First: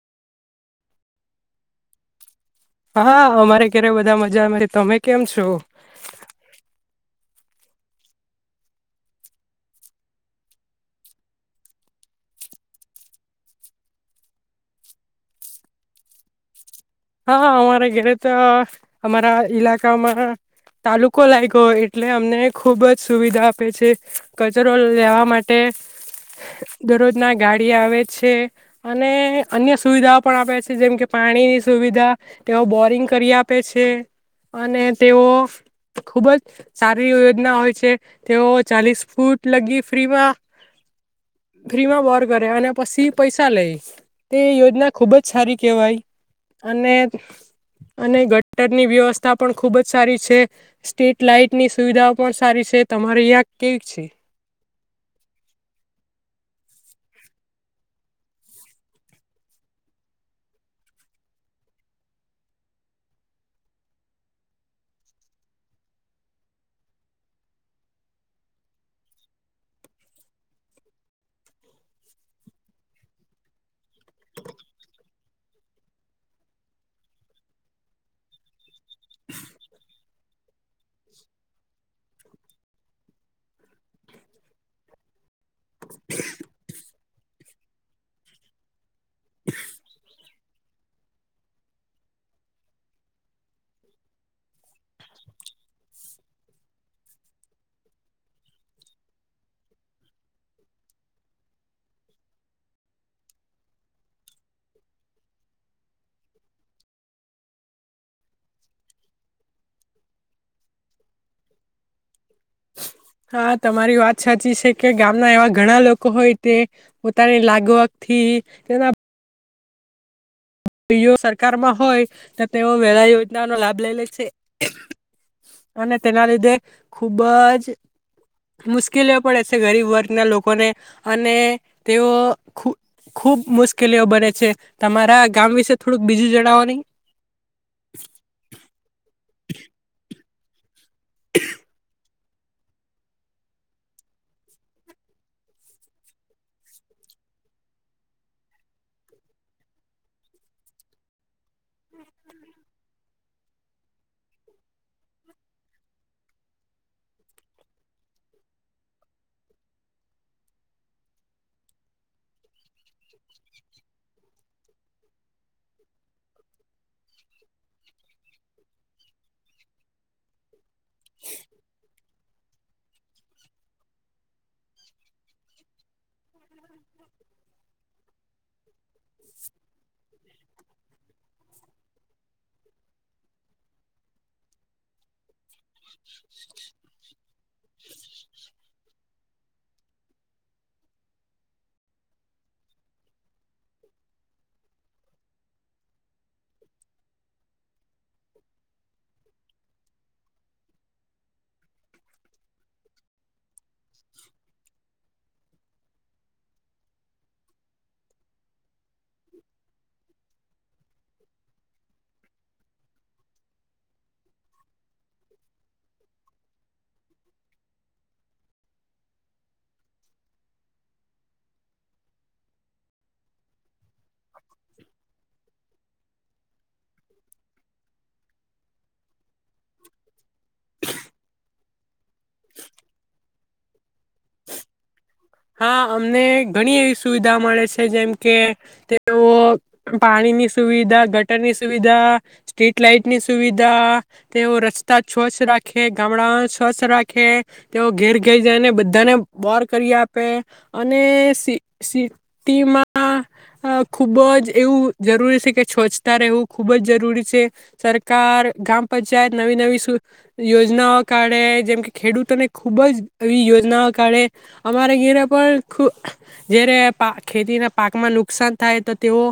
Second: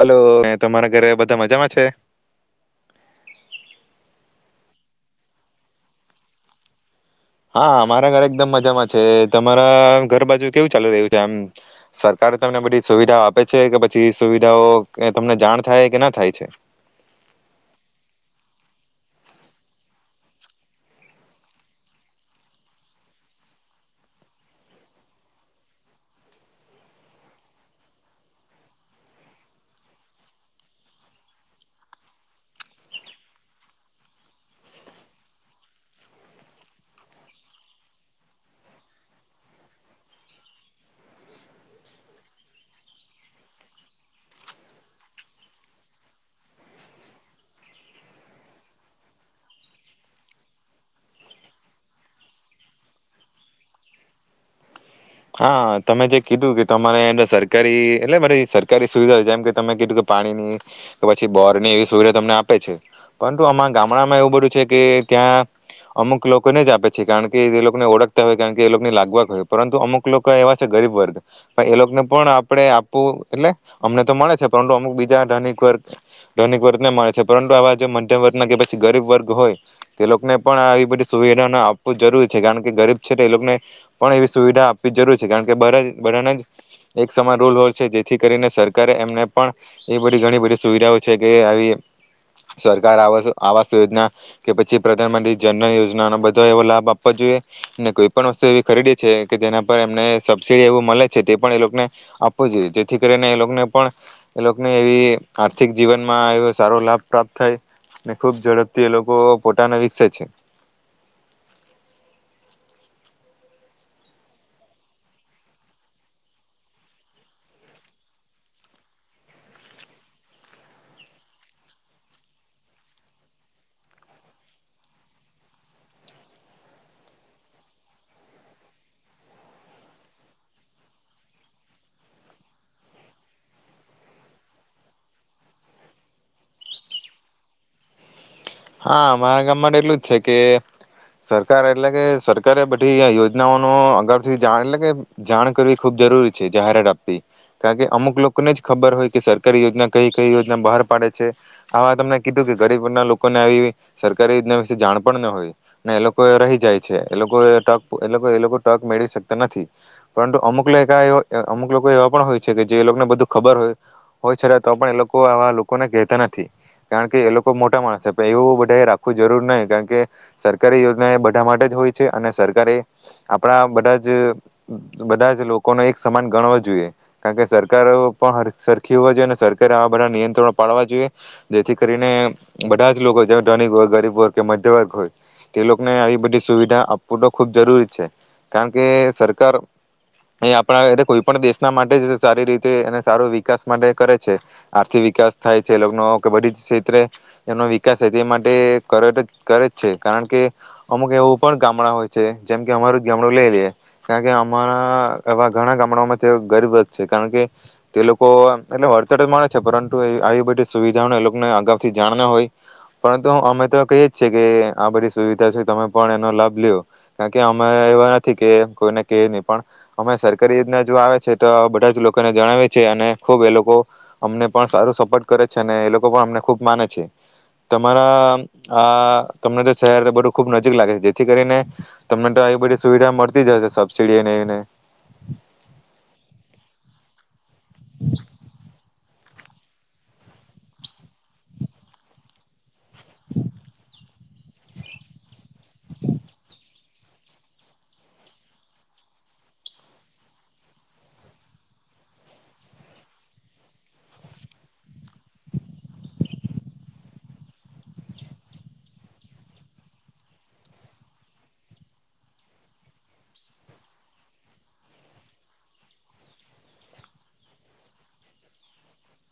Hello, ને તમારા ઘરે બધા મજામાં છે? હા અમારે ઘરે બધા મજા છે, તમે કેમ છો? હા અમારા ઘરે એકદમ મજામાં છે, તમારા ઘર બાજુ કેવું ચાલીુ રહ્યું છે આમ સરકાર તમને બધી સુવિધાઓ આપે છે, કે પછી સુવિધાઓ તમને જાણ થાય કે ના થાય છે? હા અમારા ઘરે તો અમારા ઈલાકામાં, તાલુકો લાગયો હોય એટલે અમને ખુબ જ સુવિધા આપે છે, કચરો લેવા માટે દરરોજ ના ગાડી આવે છે, અને અન્ય સુવિધાઓ પણ આપે છે જેમ કે પાણીની સુ સુવિધા તેઓ બોરિંગ કરી આપે છે, અને તેઓ ખુબ જ સારી યોજના હોય છે, તેઓ ચાલીસ ફૂટ લગી ફ્રીમાં ફ્રીમાં બોર કરે અને પછી પૈસા લે તે યોજના ખુબ જ સારી કેહેવાય. અને અને ગટરની વ્યવસ્થા પણ ખુબ જ સારી છે, સ્ટ્રીટ લાાઈટની સુવિધાઓ પણ સારી છે, તમારે અહીંયા કેવી છે? હા તમે જે કીધું કે, તમારે સરકારી એટલે મારે સરકારી સુવિધા જેમ કે તમે કીધું કે પાણીની કે પછી બોરની એવી સુવિધા તમને આપે છે, પરંતુ આમા ગામડામાં એવું બધું છે કે ત્યાં અમુક લોકોને જ આપે છે, કારણ કે એ લોકોને ઓળખતા હોય કારણ કે એ લોકોની લાગવગ હોય, પરંતુ અમુક લોકો એવા છે ગરીબ વર્ગ, પણ એ લોકોને પણ આપણે આપવું એટલે અમને તો મળે છે પરંતુ અમુક બીજા ધનિક વર્ગ ધનિક વર્ગને મળે છે, પરંતુ આવા મધ્યમ વર્ગ ના કે પછી ગરીબ વર્ગ હોય તો એ લોકોને પણ આવી બધી સુવિધા આપવું જરૂરી છે, કારણ કે ગરીબ છે તો એ લોકોને પણ એવી સુવિધા આપ જરૂરી છે કારણ કે બર બધાના જ એક સમાન રોલ હોલ છે જેથી કરીને સર કારે એમને પણ એ બધ ઘણી બધી સુવિધાઓ છે કે આવી સરકાર આ આવાસ યોજના, કે પછી પ્રધાનમંત્રી જનન યોજના, બધો એવો લાભ આપવો જોઈએ કોઈ પણ વસ્તુ એવી ખરીદી છે કે જેના એમને સબસીડી એવું મળે છે, તે પણ એ લોકોને આપવું જોઈએ જેથી કરીને એ લોકોને પણ એ લોકોને એવી આર્થિક જીવનમાં એ સારો લાભ પ્રાપ્ત થાય, ખુબ ઝડપથી એ લોકો પોતાને વિકસે છે. હા તમારી વાત સાચી છે, કે ગામના એવા ઘણા લોકો હોય તે પોતાની લાગવકથી તેના સરકારમાં હોય તો તેઓ વેલા યોજનાનો લાભ લઈ લે છે, અને તેના લીધે ખુબ જ મુશ્કેલીઓ પડે છે ગરીબ વર્ગના લોકોને અને તેઓ ખૂબ ખુબ મુશ્કેલીઓ બને છે, તમારા ગામ વિશે થોડુંક બીજુ જણાવો ની? હા મારા ગામ માટે એટલું જ છે કે સરકાર એટલે કે સર સરકારે બધી આ યોજનાઓ નો અગાઉથી જાણ એટલે કે જાણ કરવી ખૂબ જરૂરી છે જાહેરાત આપવી, કારણ કે અમુક લોકોને જ ખબર હોય કે સરકારી યોજના કઈ કઈ યોજના બહાર પાડે છે, આવા તમને કીધું કે ગરીબ વર્ગના લો આવી સરકારી યોજના વિશે જાણ પણ ના હોય ને એ લોકો રહી જાય છે એ લોકો એ એ લોકો તક મેળવી શકતા નથી પરંતુ અમુક લોકો અમુક લોકો એવા પણ હોય છે કે જે લોકોને બધું ખબર હોય હોય છે તો પણ એ લોકો આવા લોકોને કહેતા નથી કારણ કે એ લોકો મોટા માણસ છે એવું બધાએ રાખવું જરૂર નહી કારણ કે સરકારી યોજના એ બધા માટે જ હોય છે અને સરકારે આપણા બધા જ બધા જ લોકોને એક સમાન ગણવો જોઈએ કારણ કે સરકારો પણ હર સર કેવા જોઈએ ને સરકરે આ બધા નિયંત્રણો પાડવા જોઈએ જેથી કરીને બધા જ હોય જે ધનિક વર્ગ ગરીબ વર્ગ કે મધ્ય વર્ગ હોય તે લોકોને આવી બધી સુવિધા આપવું તો ખુબ જરૂરી કારણ કે સરકાર એ આપણા એટલે કોઈ પણ દેશના માટે જ સારી રીતે એ સારો વિકાસ માટે કરે છે આર્થિક વિકાસ થાય છેએ લોક નો કે બધી જ ક્ષેત્રે એનો તે માટે કરે તો કરે છે કારણ કે અમુક એવું પણ ગામડા હોય છે જેમ કે અમારું જ ગામડું લઈ લેએ કારણ કે અમારા એવા ઘણા ગામડાઓમાં જેવો ગરીબ વર્ગ છે કારણ કે તે લોકો એટલે વડતર તો મડે છે પરંતુ એ આવી બધી સુવિધાઓને એ લોકોને અગાઉથી જાણ ના હોય પરંતુ અમે તો કહીએ છીએ કે આ બધી સુવિધા છે તમે પણ એનો લાભ લેવો કારણ કે અમે એવા નથી કે કોઈને કેયે જ નહી પણ અમે સરકારી યોજના જો આવે છે તો બધા જ લોકોને જણાવે છે અને ખુબ એ લોકો અમને પણ સારું સપોર્ટ કરે છે અને એ લોકો પણ અમને ખૂબ માને છે તમારા આ તમને તો શહેર બધું ખુબ નજીક લાગે છે જેથી કરીને તમને તો આવી બધી સુવિધા મળતી જ હશે સબસીડી અને એને હા અમને ઘણી એવી સુવિધા મળે છે જેમ કે તેઓ પાણીની સુવિધા ગટરની સુવિધા સ્ટ્રીટ લાઈટની સુવિધા તેઓ રસ્તા સ્વચ્છ રાખે ગામડા સ્વચ્છ રાખે તેઓ ઘેર ઘઈ જાયને બધાને બોર કરી આપે આપે અને સ્િટીમાં ખૂબ જ એવું જરૂરી છે કે છોછતા રહેવું ખૂબ જ જરૂરી છે સરકાર ગ્રામ પંચાયત નવી નવી યોજનાઓ કાઢે જેમ કે ખેડૂતોને ખૂબ જ એવી યોજનાઓ કાઢે અમારે ઘીરે પણ ખૂ જ્યારે પા ખેતીના પાકમાં નુકસાન થાય તો તેઓ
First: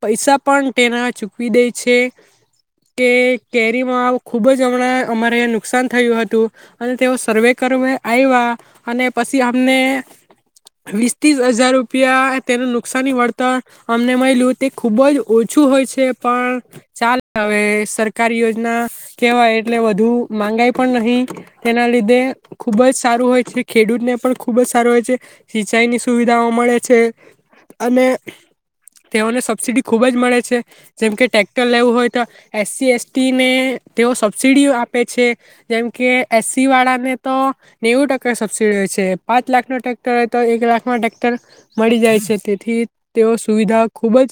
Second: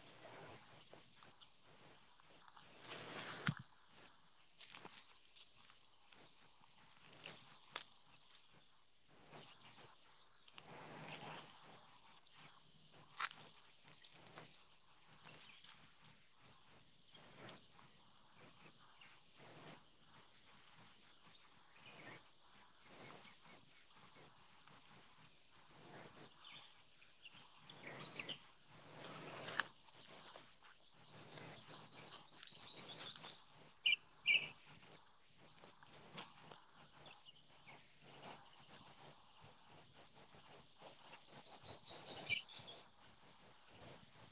પૈસા પણ તેના ચૂકવી દે છે કે કેરીમાં ખૂબ જ હમણાં અમારે નુકસાન થયું હતું અને તેઓ સર્વે કરવા આવ્યા અને પછી મને વીસ ત્રીસ હજાર રૂપિયા તેનું નુકસની વળતર અમને મળલ્યું તે ખુબ જ ઓછું હોય છે પણ ચાલ હવે સરકારી યોજના કેહેવાય એટલે વધુ માંગાય પણ નહી તેના લીધે ખુબ જ સારું હોય છે ખેડૂતને પણ ખૂબ જ સારો હોય છે સિંચાઈની સુવિધાઓ મળે છે અને તેઓને સબસીિડી ખૂબ જ મળે છે જેમકે ટટેક્ટર લેવું હોય તો એસસી એસટીને તેઓ સબસિડી આપે છે જેમકે એસસીવાળાને તો નેવું ટકા સબસિડી હોય છે પાંચ લાખ નો ટટેક્ટર હોય તો એક લાખમાં ટ્રેક્ટર મળી જાય છે તેથી તેઓ સુવિધા ખુબ જ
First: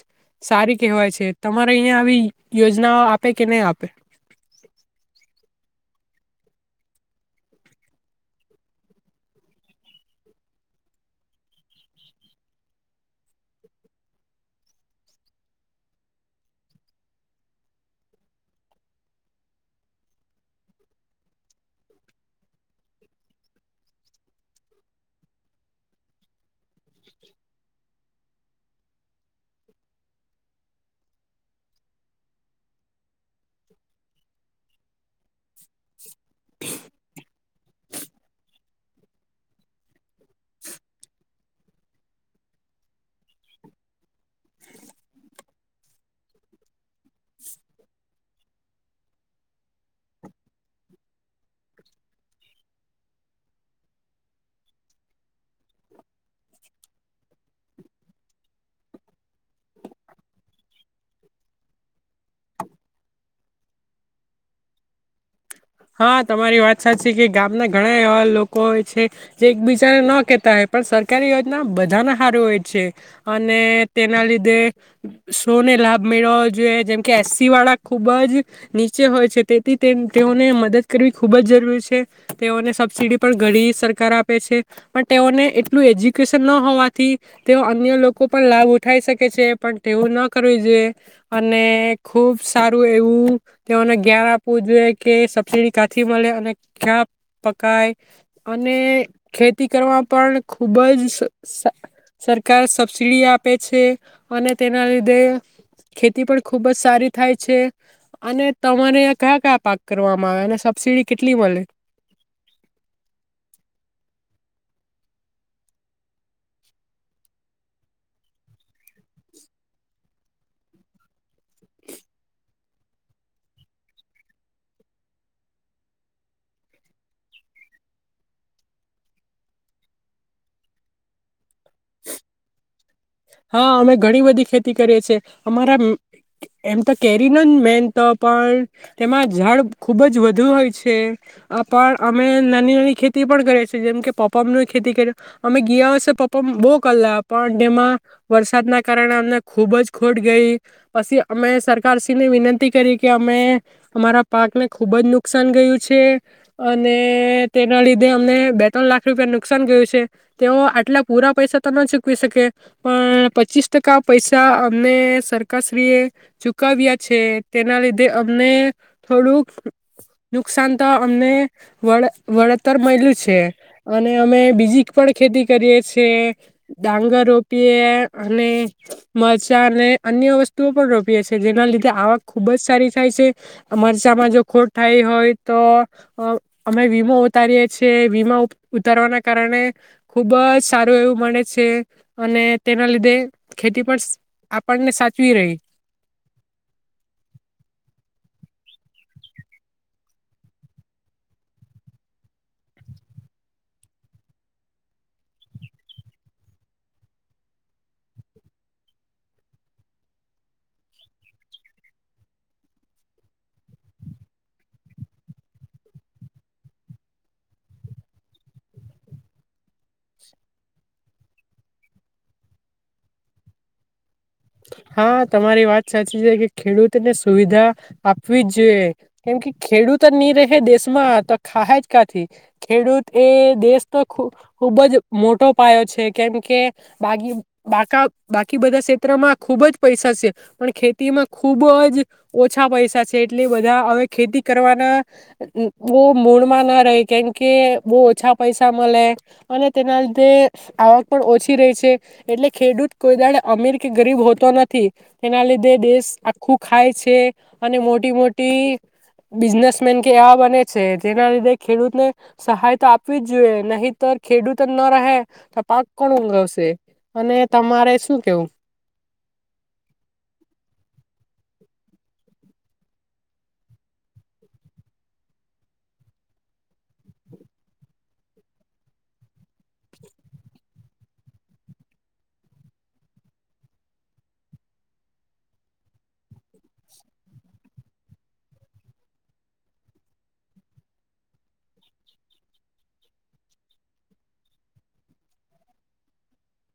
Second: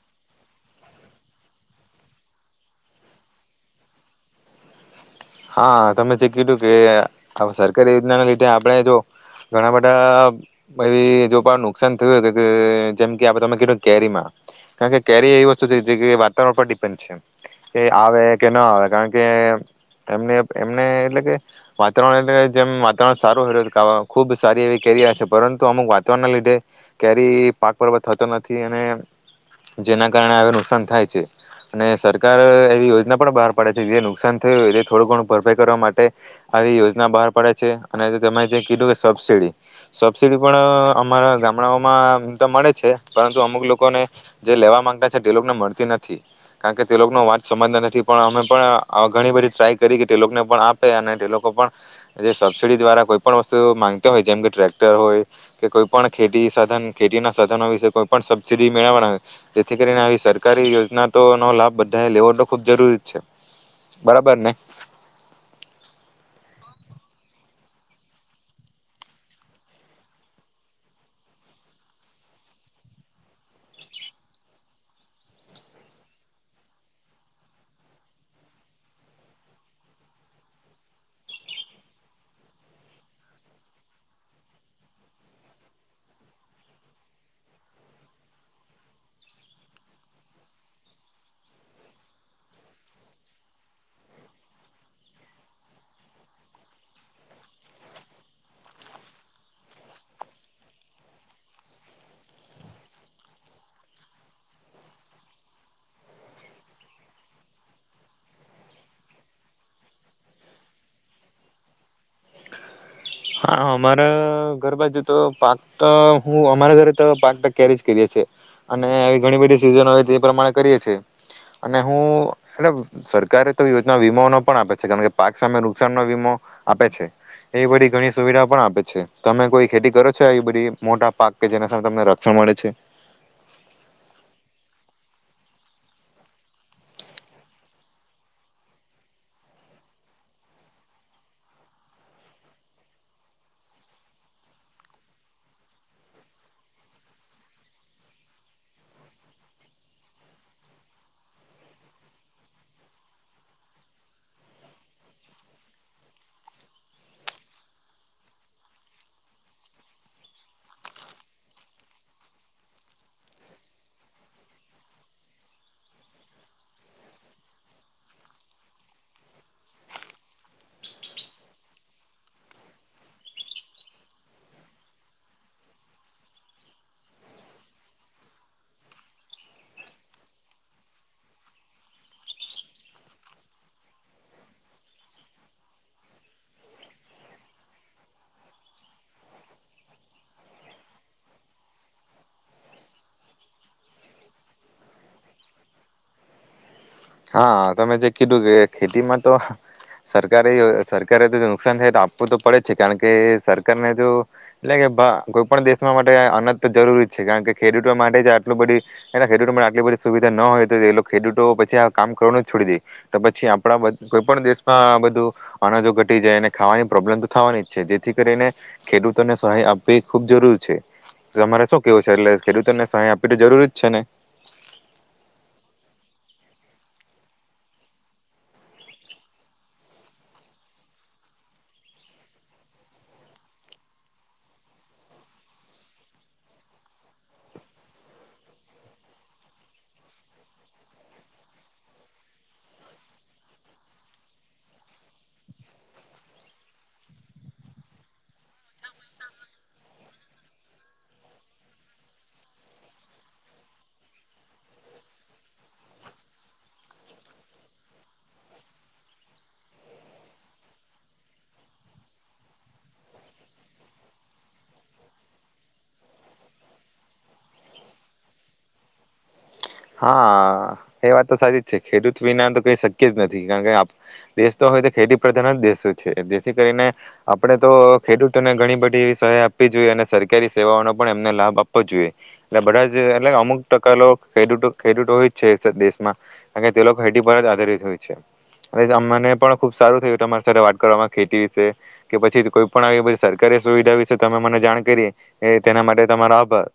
સારી કહેવાય છે તમારે અહિયાયા આવી યોજનાઓ આપે કે નહી આપે હા તમે જે કીધું કે સરકારી યોજનાના લીધે આપણે જો ઘણા બધા એવી જો પણ નુકસાન થયું કે જેમ કે આપ તમે કીધું કેરીમાં કારણ કે કેરી એવી વસ્તુ છે જે વાતાવરણ પર ડિપેન્ડ છે કે આવે કે ના આવે કારણ કે એ એમને એટલે કે વાતાવરણ એટલે જેમ વાતાવરણ સારું ખુબ સારી એવી કેરી આવે છે પરંતુ અમુક [unintelligible] લીધે કેરી પાક પર્વ થતો નથી અને જેના કારણે હવે નુકસાન થાય છે અને સરકાર એવી યોજના પણ બહાર પાડે છે જે નુકસાન થયું હોય થોડું ઘણું ભરપાઈ કરવા માટે આવી યોજના બહાર પડે છે અને તેમે જે કીધું કે સબસિડી સબસિડી પણ અમારા ગામડાઓમાંમ તો મળે છે પરંતુ અમુક લોકોને જે લેવા માંગતા છે તે લોકોને મળતી નથી કારણ કે તે લોકોનો વાત સમજતા નથી પણ અમે પણ ઘણી બધી ટ્રાય કરી તે લોકોને પણ આપે અને તે લોકો પણ જે સબસિડી દ્વારા કોઈ પણણ વસ્તુ માંગતા હોય જેમ કે ટ્રેક્ટર હોય કે કોઈ પણ ખેતી સાધન ખેતીના સાધનો વિશે કોઈ પણ સબસિડી મેળવવાના હોય જેથી કરીને આવી સરકારી યોજના તો નો લાભ બધાએ લેવો તો ખૂબ જરૂરી છે બરાબર ને હા તમારી વાત સાચી છે કે ગામના ઘણા એવા લોકો હોય છે જે એકબીજાને ન કેતા હોય પણ સરકારી યોજના બધાના સાર હોય છે અને તેના લીધે સોને લાભ મેળવો જોઈએ જેમ કે એસસી વાળા ખુબ જ નીચે હોય છે તેથી તેઓને મદદ કરવી ખૂબ જ જરૂરી છે તેઓને સબસિડી પણ ઘણી સરકાર આપે છે પણ તેઓને એટલું એજ્યુકેશન ન હોવાથી તેઓ અન્ય લોકો પણ લાભ ઉઠાઈ શકે છે પણ તેઓ ન કરવી જોઈએ અને ખૂબ સારું એવું તેઓને જ્ઞાન આપવું જોઈએ કે સ સબસિડી કાંથી મળે અને ક્યાં પકાય અને ખેતી કરવા પણ ખૂબ જ સરકાર સબસિડી આપે છે અને તેના લીધે ખેતી પણ ખૂબ જ સારી થાય છે અને તમારે કયા કયા પાક કરવા મા એને સબસીડી કેટલી મળે હા અમારા ઘર બા જોુ તો પાક હું અમારા ઘરે તો પાક કેરી જ કરીએ છેએ અને ઘણી બધી સિઝન હો એ પ્રમાણે કરીએ છીએ અને હું એટ સરકારે તો યોજના વીમો ન પણ આપે છે કારણ કે પાક સામે નુકસાન ન વીમો આપે છે એ બધી ઘણી સુવિધા પણ આપે છે તમે કોઈ ખેતી કરો છો એ બધી મોટા પાક કે જેના સામે તમને રક્ષણ મળે છે હા અમે ઘણી બધી ખેતી કરીએ છ છેીએ અમારા એમ તો કેરીનો મેન તો પણ તેમાં ઝાડ ખૂબ જ વધુ હોય છે પણ અમે નાની નાની ખેતી પણ કરીએ છીએ જેમ કે પપાની ખેતી કરી અમે ગયા હશે પ્પા બહુ કલા પણ તેમાં વરસાદના કારણે અમને ખૂબ જ ખોટ ગઈ પછી અમે સરકારશ્રીની વિનંતી કરી કે અમે અમારા પાકને ખુબ જ નુકસાન ગયું છે અને તેના લીધે અમને બે ત્રણ લાખ રૂપિયા નુકસાન ગયું છે તેઓ આટલા પૂરા પૈસા તો ન ચૂકવી શકે પણ પચીસ ટકા પૈસા અમને સરકારશ્રીએ ચુકવ્યા છે તેના લીધે અમને થોડુંક નુકસાન તો અમને વળતર મળ્યું છે અને અમે બીજી પણ ખેતી કરીએ છ છેએ ડાંગરો અને મરચાં અને અન્ય વસ્તુઓ પણ રોપીએ છીએ જેના લીધે આવક ખુબજ સારી થાય છે મરચામાં જો ખોટ થાય હોય તો અમે વીમો ઉતારીએ છીએ વીમા ઉતારવાના કારણે ખુબ જ સારું એવું મળે છે. અને તેના લીધે ખેતી પણ આપણને સાચવી રહી. હા તમે જે કીધું કે ખેતીમાં તો સરકારે સરકારે તો નુકસાન થાય તો આપવું તો પડે જ છે કારણ કે સરકારને જો એટલે કે કોઈ પણ દેશમાં માટે અનંત જરૂરી છે કારણ કે ખેડૂતો માટે જે આટલું બધું ખેડૂતો માટે આટલી બધી સુવિધા ન હોય તો એ લોકો ખેડૂતો પછી કામ કરવા ન છોડી દે તો પછી આપણા કોઈ પણ દેશમાં આ બધું અનાજો ઘટી જાય અને ખાવાની પ્રોબ્લેમ તો થવાની જ છે જેથી કરીને ખેડૂતોને સહાય આપવી ખૂબ જરૂર છે. તમારે શું કેવું છે એટલે ખેડૂતોને સહાય આપવી તો જરૂર જ છે ને? હા તમારી વાત સાચી છે કે ખેડૂતને સુવિધા આપવી જ જોઈએ કેમ કે ખેડૂત નની રહે દેશમાં તો ખાાય જ કાથી ખેડૂત એ દેશ તો ખૂબ જ મોટો પાયો છે કેમ કે બાકી બધા ક્ષેત્રમાં ખૂબ જ પૈસા છે પણ ખેતીમાં ખૂબ જ ઓછા પૈસા છે એટલે બધા હવે ખેતી કરવાના બહ મૂળમાં ના રહે કેમ કે બહુ ઓછા પૈસા મળે અને તેના લીધે આવક પણ ઓછી રહી છે એટલે ખેડૂત કોઈ દાડ અમીર કે ગરીબ હો નથી તેના લીધે દેશ આખું ખાય છે અને મોટી મોટી બિઝનેસમેન કે એવા બને છે જેના લીધે ખેડૂતને સહાય તો આપવી જ જોઈએ નહીતર ખેડૂત જ ન રહે તો પાક કોણ ઊઘવશે, અને તમારે શું કેવું? હા એ વાત તો સાચી જ છે ખેડૂત વિના તો કઈ શક્ય જ નથી કારણ કે દેશ તો હોય તો ખેતી પ્રધાન જ દેશો છે જેથી કરીને આપણે તો ખેડૂતોને ઘણી બધી એવી સહાય આપવી જોઈએ અને સરકારી સેવાઓનો પણ એમને લાભ આપવો જોઈએ એટલે બધા જ એટલે અમુક ટકા ખેડૂતો ખેડૂતો હોય જ છે દેશમાં કાર તે લોકો ખેતી પર જ આધારિત હોય છે અને મને પણ ખુબ સારું થયું તમારી સાથે વાત કરવામાં ખેતી વિશે કે પછી કોઈ પણ આવી સરકારી સુવિધા વિશે તમે મને જાણ કરી તેના માટે તમારો આભાર.